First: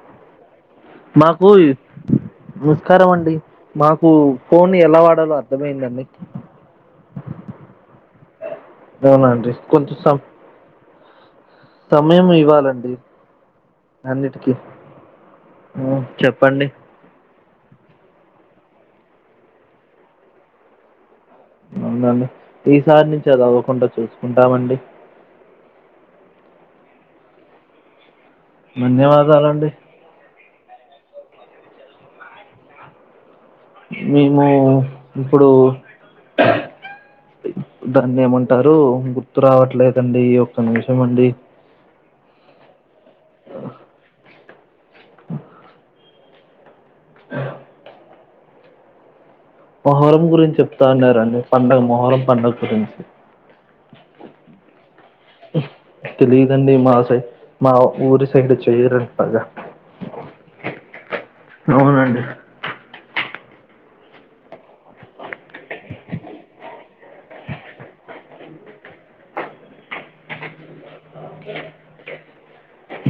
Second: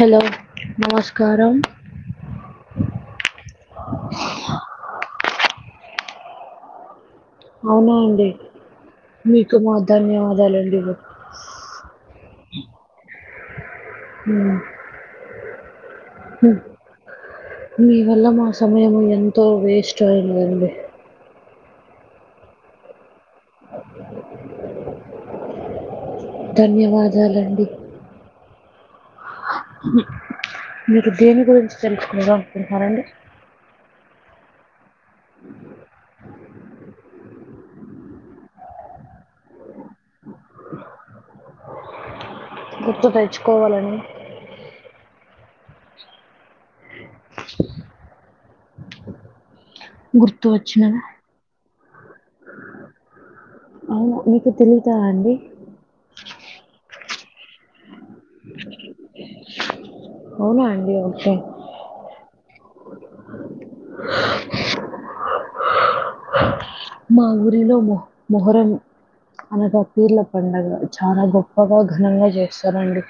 Hello మాకు నమస్కారం నమస్కారం అండి మాకు ఫోన్ ఎలా వాడాలో అర్థమయిందండి అవునా అండి అవునండి మీకు మా కొంచెం సం ధన్యవాదాలండి సమయం ఇవ్వాలండి మ్మ్. అన్నిటికీ ఆ మ్మ్. చెప్పండి మీ వల్ల మా సమయం ఎంతో వేస్ట్ అయిందిండి అవునండి ఈసారి నుంచి అది అవ్వకుండా చూసుకుంటామండి ధన్యవాదాలండి మన్యవాదాలండి మీకు దేని గురించి తెలుసుకున్నారా అనుకుంటున్నానండి మేము ఇప్పుడు దాన్ని ఏమంటారు గుర్తు రావట్లేదండి అయ్యో ఒక నిమిషం అండి గుర్తు తెచ్చుకోవాలని ఆ మొహరం గుర్తు గురించి చెప్తా వచ్చినవా ఉన్నారండి పండుగ మొహరం పడుగ గురించి అవును మీకు తెలియదా అండి తెలియదండి మా సై మా ఊరి సైడ్ చేయర పగా అవునా అండి ఓకే అవునండి మా ఊరిలో మొహ్ మొహరం అనగా పీర్ల పండగ చానా గొప్పగా ఘనంగా చేస్తారండి.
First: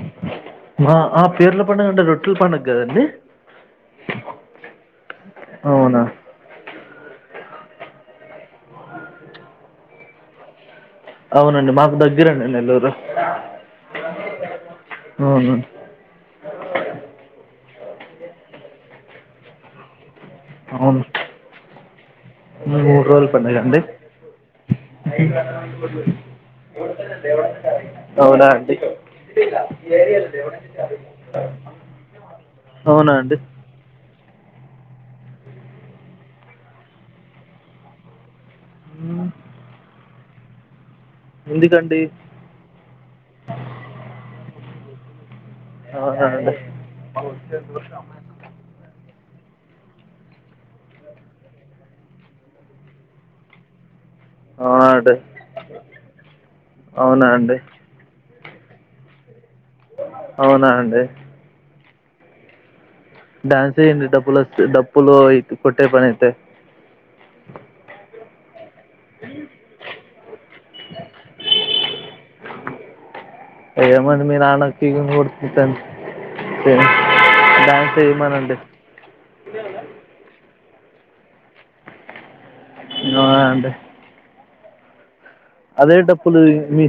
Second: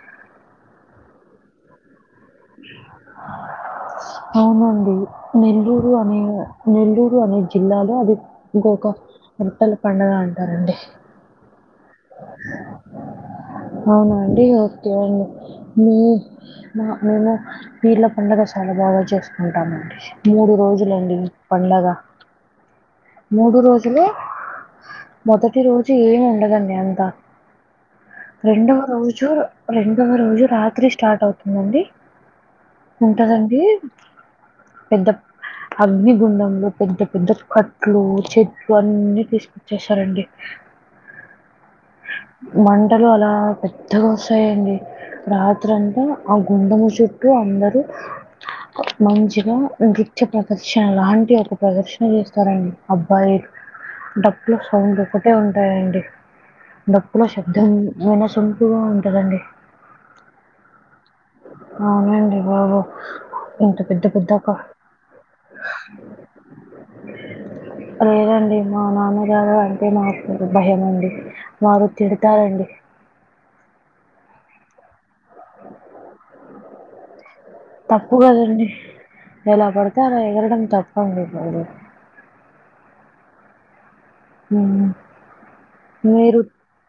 మా ఆ పీర్ల పండగ అంటే రొట్ అవునండి నెల్లూరు అవునా అనే నెల్లూర్ రు అనే జిల్లాలో అది ఇంకొక రొట్టెల పండగ అంటారండి. అవునండి మాకు దగ్గరండి నెల్లూరు అవునా అండి ఓకే అండి అవును మీ మా మేము పీర్ల పండగ చాలా బాగా చేస్కుంటాము. మూడు అవును రోజులండి పండగ మూడు రోజుల పండుగ మూడు అండి రోజులే మొదటి రోజు ఏమి ఉండదండి అంతా, అవునా అండి రెండవ రోజు రెండవ రోజు రాత్రి స్టార్ట్ అవుతుందండి అవునా అండి ఉంటదండి. పెద్ద అగ్ని గుండంలో పెద్ద పెద్ద కట్లు చెట్లు అన్ని మ్మ్. తీసుకొచ్చి వేస్తారండి అ ఎందుకండి మంటలు అలా పెద్దగా వస్తాయండి. రాత్రి అంట అవునా ఆ అండి గుండము చుట్టూ అందరు మంచ్ గా నృత్య ప్రదర్శన లాంటి ఒక ప్రదర్శన చేస్తారండి అబ్బాయి డప్పుల అవునా సౌండ్ అండి ఒకటే ఉంటాయండి డప్పుల అవునా అండి శబ్దం విన్ న సొంపుగా ఉంటదండి. అవునా అండి అవునండి బాబు డాన్స్ ఇంత పెద్ద వేయండి పెద్ద క డప్పులొస్తే డప్పులు ఇటు కొట్టే పని అయితే అది మా నాన్నగారు అంటే నాకు ఇక భయం అండి తిడతారండి. ఏమండి మీ నాన్న కి మీరు గూడ తిట్టండి [unintelligible] తప్పు గదండి ఎలా పడితే అలా ఎగరడం తప్పండి అసలుకి నో అండి హుమ్ అదే డప్పులు మీ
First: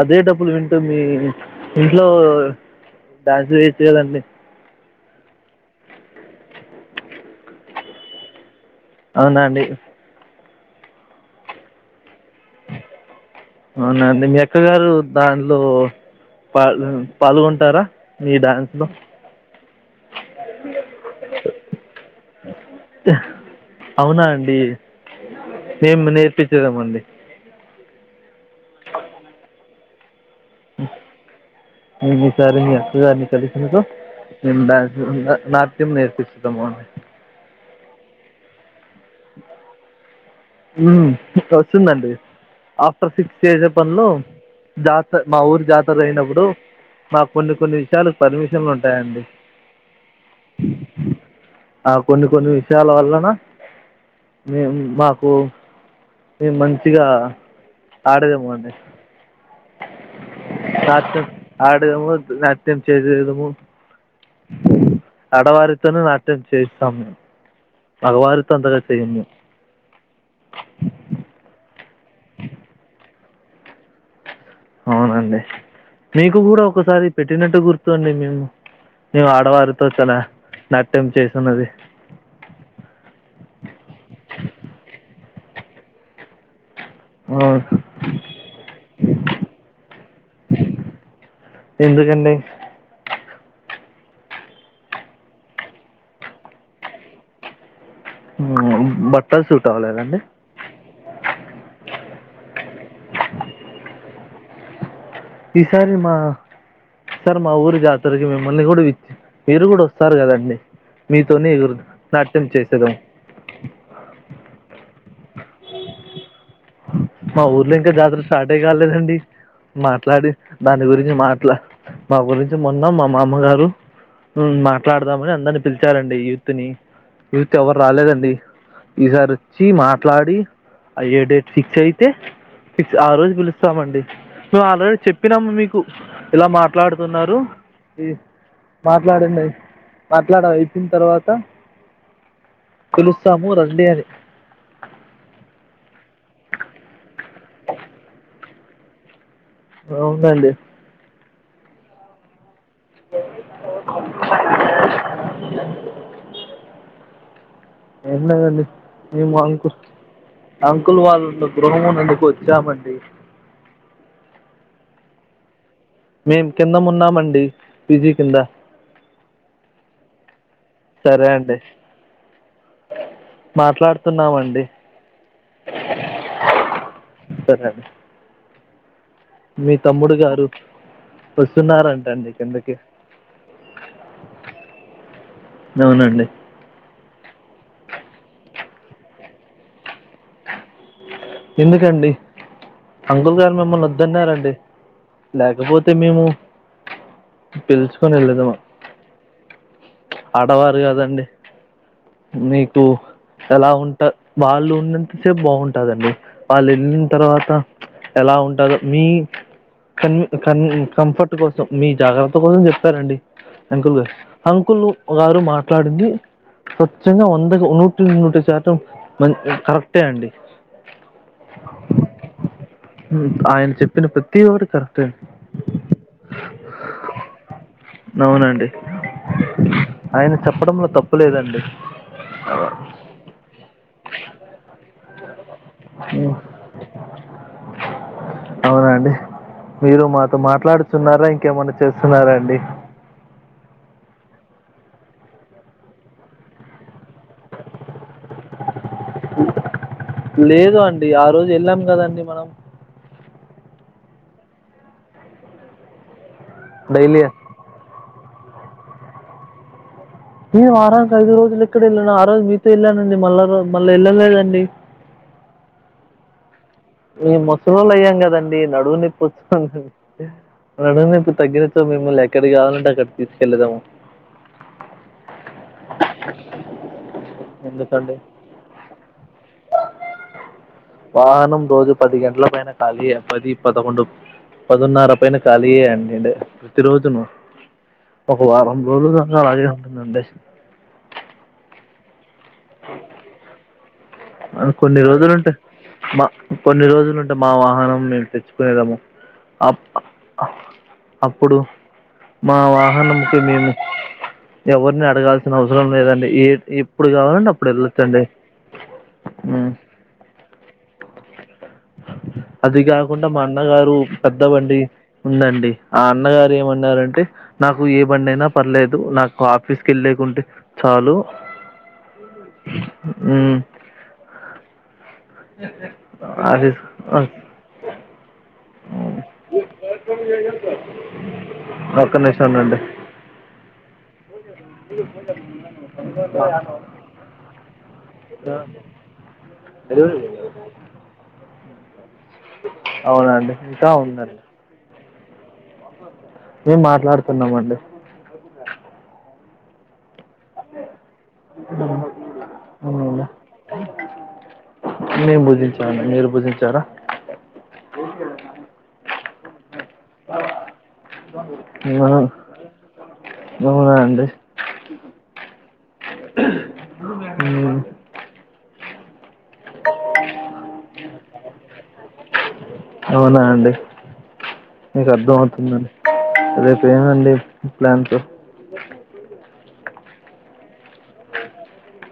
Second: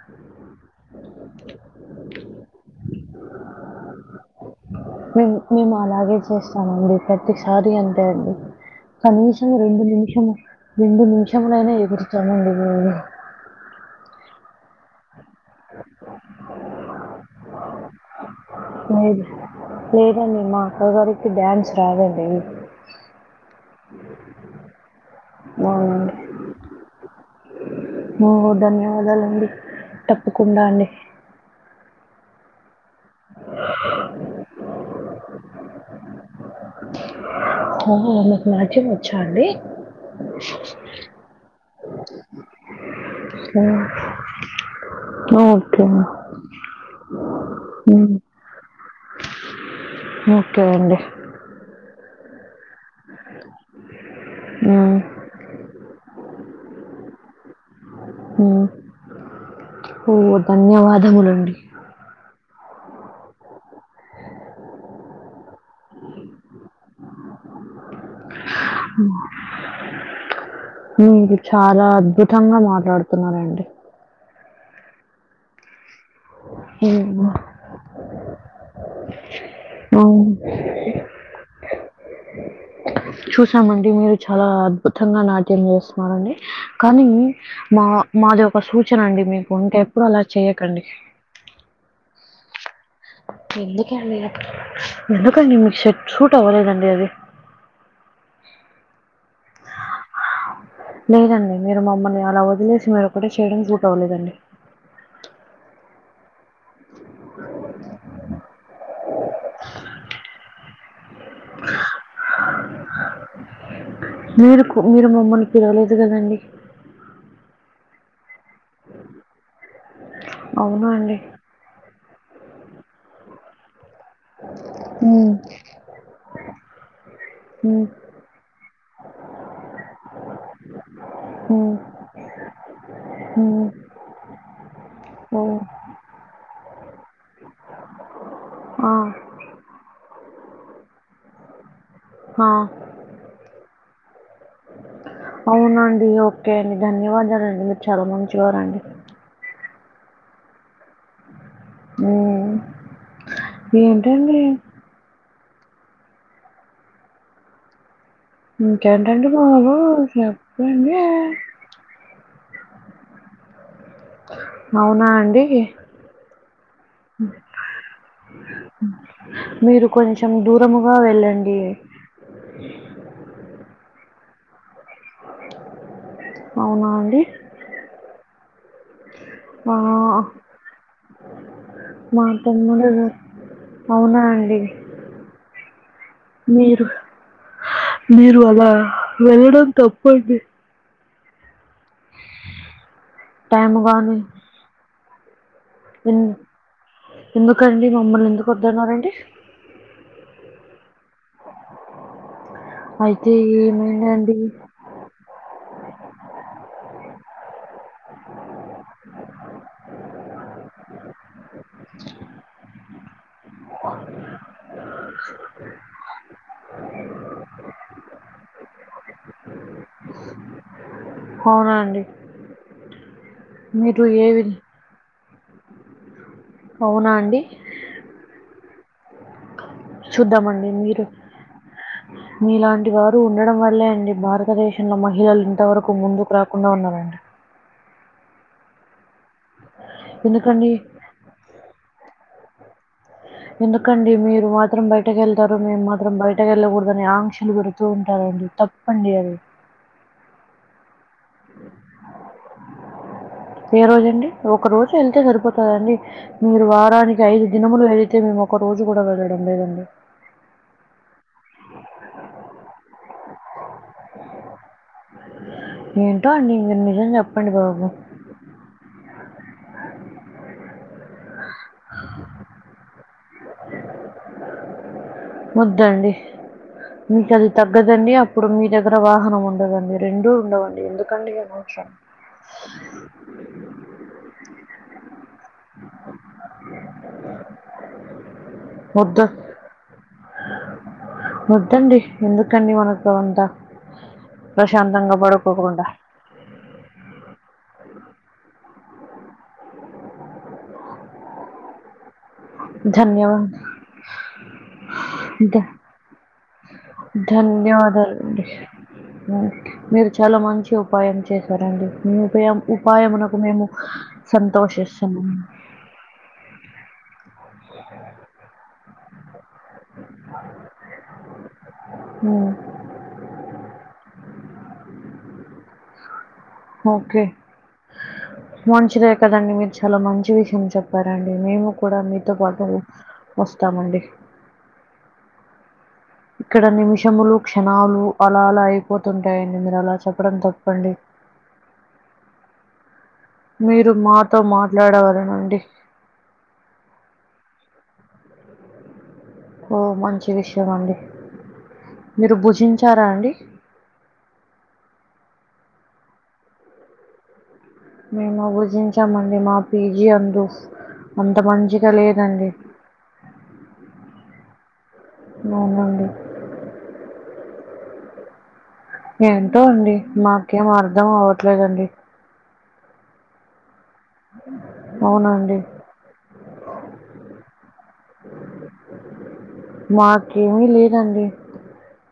అదే డప్పులు వింటూ మీ ఇంట్లో డ్యాన్స్ వేయొచ్చు కదండి. మేం మేము అలాగే చేస్తామండి ప్రతిసారి అంతే అండి అవునా కనీసం అండి రెండు నిమిషము రెండు నిమిషములైనా ఎగురు తామండి మేము అక్క గారు దాన్లో పాల్ పాల్గొంటారా మీ డ్యాన్స్ లో లేదు లేదండి మా అక్కగారికి డ్యాన్స్ రాదండి. యహ్ అవునా అండి మేము అవునండి నేర్పిచ్చెదమండి. ఓ ధన్యవాదాలండి తప్పకుండా అండి సరే మీ అక్క గారిని కలిసినచో నేను డాన్ ఉమ్ నా నాట్యం నేర్పిస్ దము ఆ అ మీకు నాకు నాట్యం వచ్చా అండి? వచ్చిందండి ఆఫ్టర్ ఫిక్స్ ఓ, చేసే పనిలో జాత మా ఊరు ఓకే జాతర అయినప్పుడు మాకు కొన్ని కొన్ని ఉమ్, విషయాలకు పర్మిషన్లు ఉం టాయండి ఓకే అండి ఆ కొన్ని కొన్ని విషయాల వల్లన మేం ఉమ్, మాకు మేం మంచిగా ఆడెదము ఉమ్. అండి ఓ నాట్యం ధన్యవాదములండి ఆడెదము నాట్యం చేయలేదు నువ్వు ఆడవారితోను నాట్యం చేస్తాము అవునా మీరు చాలా [unintelligible] మాట్లాడుతున్నారండి అవునండి మీకు కూడా ఒకసారి ఉమ్. పెట్టినట్టు గుర్తు ఉంది నేను ఆడవారితో చాలా అవును. నాట్యం చేస్తున్నది చూసామండి మీరు చాలా అద్భుతంగా నాట్యం చేస్తున్నారండి కానీ అవును, మా మాది ఒక సూచన అండి మీకు ఇంకెప్పుడు అలా చేయకండి ఎందుకం ఎందుకండి అంటే ఎందుకంటే మీకు సె సూట్ అవ్వలేదండి అది బట్టలు చూస్తామా కదండీ లేదండి. మీరు మమ్మల్ని అలా వదిలేసి మీరొక్కటే చేయడం సూట్ అవ్వలేదండి సరే మా ఈసార్ మా ఊరు జాతరకి మిమ్మల్ని కూడాచ్చి మీరు కూడా వస్తారు కదండి మీతోనే నాట్యం చేసేదాం మీరుకు మీరు మమ్మల్ని పిలవలేదు కదండి మా ఊర్లో ఇంకా జాతర స్టార్టే కాలేదండి మాట్లాడి దాని అవునా గురించి అండి? మాట్లా మా గురించి మొన్న మా మామగారు మాట్లాడదామని హ్మ్. అందరినీ పిలిచారండి యూత్ని యూత్ ఎవరు హ్మ్. రాలేదండి ఈసారి వచ్చి మాట్లాడి అ ఏ డేట్ హ్మ్. ఫిక్స్ అయితే ఆ రోజు హ్మ్. పిలుస్తామండి మేము ఆల్రెడీ చెప్పినాము ఓహ్! మీకు ఇలా మాట్లా డుతున్నారు ఈ ఆ! మాట్లాడండి అని మాట్లాడడం అయిపోయిన తర్వాత ఆ! పిలుస్తాము రండి అని అవునా అండి ఓకే అండి ధన్యవాదాలండి మీరు చాలా మంచివారండి [unintelligible] ఆ ఏంటండి అ ఏం లేదండి ఇంకేంటండి మేము బాబు అంకుల్ చెప్పండి. అంకుల్ వాళ్ళున్న [unintelligible] చ్చామండి అవునా అండి మేం కింద ఉన్నామండి పీజీ కింద మీరు కొంచెం దూరముగా వెళ్ళండి మాట్లాడు తున్నామండి అవునా అండి? సరే అండి మీ ఆ! తమ్ముడు గారు మా వస్తున్నారంటండి కిందకి తమ్ముడు అవునా అండి? అవునండి మీరు మీరు అలా వెళ్ళడం తప్పండి ఎందుకండి అంకుల్ గారు మిమ్మల్ని టైముగాని వద్దన్నారండి లేకపోతే ఎన్ మేము ఎందుకండి పిలుచుకొని మమ్మల్ని ఎందుకు వెళ్ళదమా వద్దన్నారండి? ఆడవారు కదండి మీకు అయితే ఎలా ఉంటా ఏమైందండి? వాళ్ళు ఉన్నంత సేపు బాగుంటదండి వాళ్ళు వెళ్ళిన తర్వాత ఎలా ఉంటందో మీ కన్ కన్ కంఫర్ట్ కోసం మీ జాగ్రత్త కోసం చెప్పారండి అంకుల్ గారు అంకుల్ గారు మాట్లాడింది స్వచ్ఛంగా వందకి నూటికి నూటి శాతం మం కరెక్టే అండి అవునా అండి ఆయన మీరు చెప్పిన ప్రతి ఒకటి కరెక్టే అండి అవునండి అవునండి ఆయన చెప్పడంలో మీరు తప్పు లేదండి మీలాంటి వారు ఉండడం వల్లే అండి భారతదేశంలో మహ్ మహిళలు ఇంతవరకు ముందుకు రాకుండా ఉన్నారండి అవునండి మీరు మాతో ఎందుకండి మాట్లాడుతున్నారా ఇంకేమన్నా చేస్తున్నారాండి ఎందుకండి మీరు మాత్రం బయటకి వెళ్తారు మేము మాత్రం బయటకు వెళ్ళకూడదని క్షలు పెడుతూ ఉంటారండి తప్పండి అది లేదు అండి ఆ రోజు వెళ్ళాం కదండి మనం ఏ రోజ అండి ఒక రోజు వెళ్తే సరిపోతదండి మీరు డైలీ వారానికి ఐదు దినములు వె అయితే మేము ఒక రోజు కూడా వెళ్ళడం లేదండి నేను వారానికి ఐదు రోజులు ఇక్కడ వెళ్ళాను ఆ రోజు మీతో వెళ్ళానండి మళ్ళా మళ్ళా వెళ్ళలేదండి ఏంటో అండి మీరు నిజం ఈ చెప్పండి బాబు. ముసలళ్ళ అయ్యాం కదండీ నడువు నిప్పొచ్చుకో నడుం నొప్పి తగ్గినక మిమ్మల్ని ఎక్కడికి కావాలంటే అక్కడికి తీసుకెళ్ళదాము వద్దండీ మీకు అది తగ్గదండి ఎందుకండి అప్పుడు మీ దగ్గర వాహనం ఉండదండి రెండూ ఉండవండి ఎందుకండిను వాహనం రోజు పది గంటల పైన పది పదకొండు పదన్నర పైన ఖాళీయండి అండి ప్రతి రోజును ఒక వారం రోజులు వద్దు. ఉన్నాం అయ్యే వస్తుంది అంతే వద్దండి ఎందుకండి మనకు అది అంతా కొన్ని ప్రశాంతంగా రోజులుంటేయి పడుకోకుండా మా కొన్ని రోజులుంటే మా వాహనం మేము తెచ్చుకునేదాముఅప్ అప్ అప్పుడు మా వాహనంకి ధన్యవాద మేము ఎవరిని అడగాల్సిన ధ- అవసరం లేదండి ఏ ఎప్పుడు కావాలంటే అప్పుడు వెళ్ళొచ్చండి ధన్యవాదాలండి మీరు చాలా మంచి ఉపాయం చేశారండి మీ ఉపాయం అది కాకుండా ఉపాయంమునకు మా మేము అన్నగారు పెద్ద బండి సంతోషిస్తున్నాము ఉందండి ఆ అన్నగారి ఏమన్నారంటే నాకు ఏ బండి అయినా పర్లేదు నాకు ఆఫీస్కిె వెళ్ళకుంటే చాలు ఉమ్, హమ్ అదిే ఓకే ఆహ్ మంచిదే కదండి మీరు చాలా మంచి విషయం చెప్పారండి మేము కూడా ఒక్క మీతో నిమిషం పాటు వ వస్తామండి ఇ [inaudible] ఇక్కడ నిమిషములు క్షణాలు అలా అలా అయిపోతుంటాయండి మీరు అలా చెప్పడం తప్పండి [unintelligible] ఇంకా మీరు ఉందండి మాతో మాట్లాడవలే నుండి మేం మాట్లాడుతున్నామండి ఓ మంచి విషయం అండి మీరు భుజించారా అవునండి, అండి మేను భుజించాము అండి మీరు భుజించారా మేము భూ జించామండి మా పీజీ అందు అంత మంచిగా అవునా లేదండి అవునా అండి అవునునండి మ్మ్. ఏంటో అండి మాకేం అర్ధం కా వట్లేదండి అవునా అండి మీకు అర్థం అవునండి. అవుతుందండి రేపు ఏమండి ప్లాన్స్ హమ్ మాకేమీ లేదండి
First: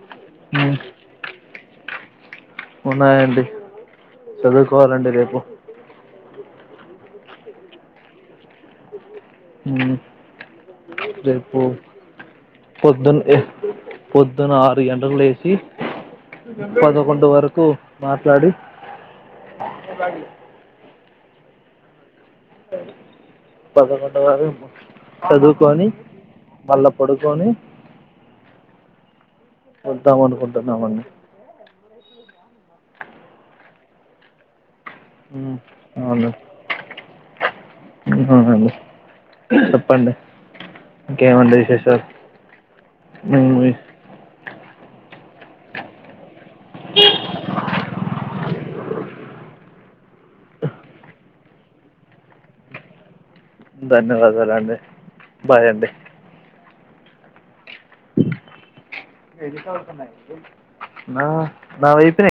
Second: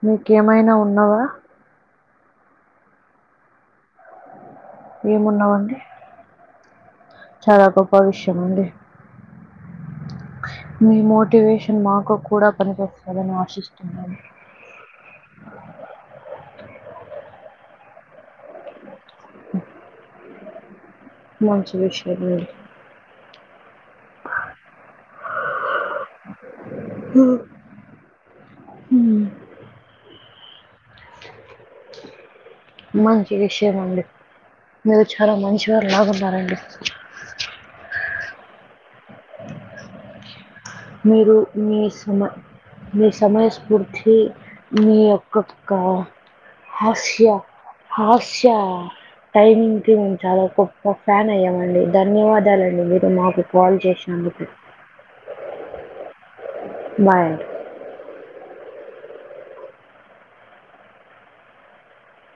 మీకేమైనా మ్మ్. ఉన్నావా ఉన్నాయండి చదువుకోవాలండి రేపు ఏమున్నవండి? చాలా గొప్ప విషయం అండి హమ్ మీ రేపు మోటివేషన్ మాకు కూడా పొద్దున పనికొస్తదని ఎ ఆశిస్తున్నాను. పొద్దున ఆరు గంటలకి లే సి పదకొండు వరకు మాట్లాడి మంచి విషయమే సడ పదకొండు వరేమో చదువుకొని మళ్ళా పడుకొని హ్మ్. వద్దం అనుకుంటున్నామండి మంచి విషయమండి మీరు చాలా మ్మ్. మంచివారు లాగ ఉన్నారండి ఉన్నానండి చెప్పండి మీరు ఇంకేమండి మీ విశేషాలు సమ మీ మ్మ్. సమయస్ఫూర్తి మీ యొక్కక్క హాస్య హాస్య టైమింగ్ కి మేము చాలా గొప్ప ఫ్యాన్ అయ్యామండి ధన్యవాదాలండి మీరు మాకు కాల్ చేసినందుకు ధన్యవాదాల అండి బాయ్ అండి బాయ్ అండి నా నా వైఫే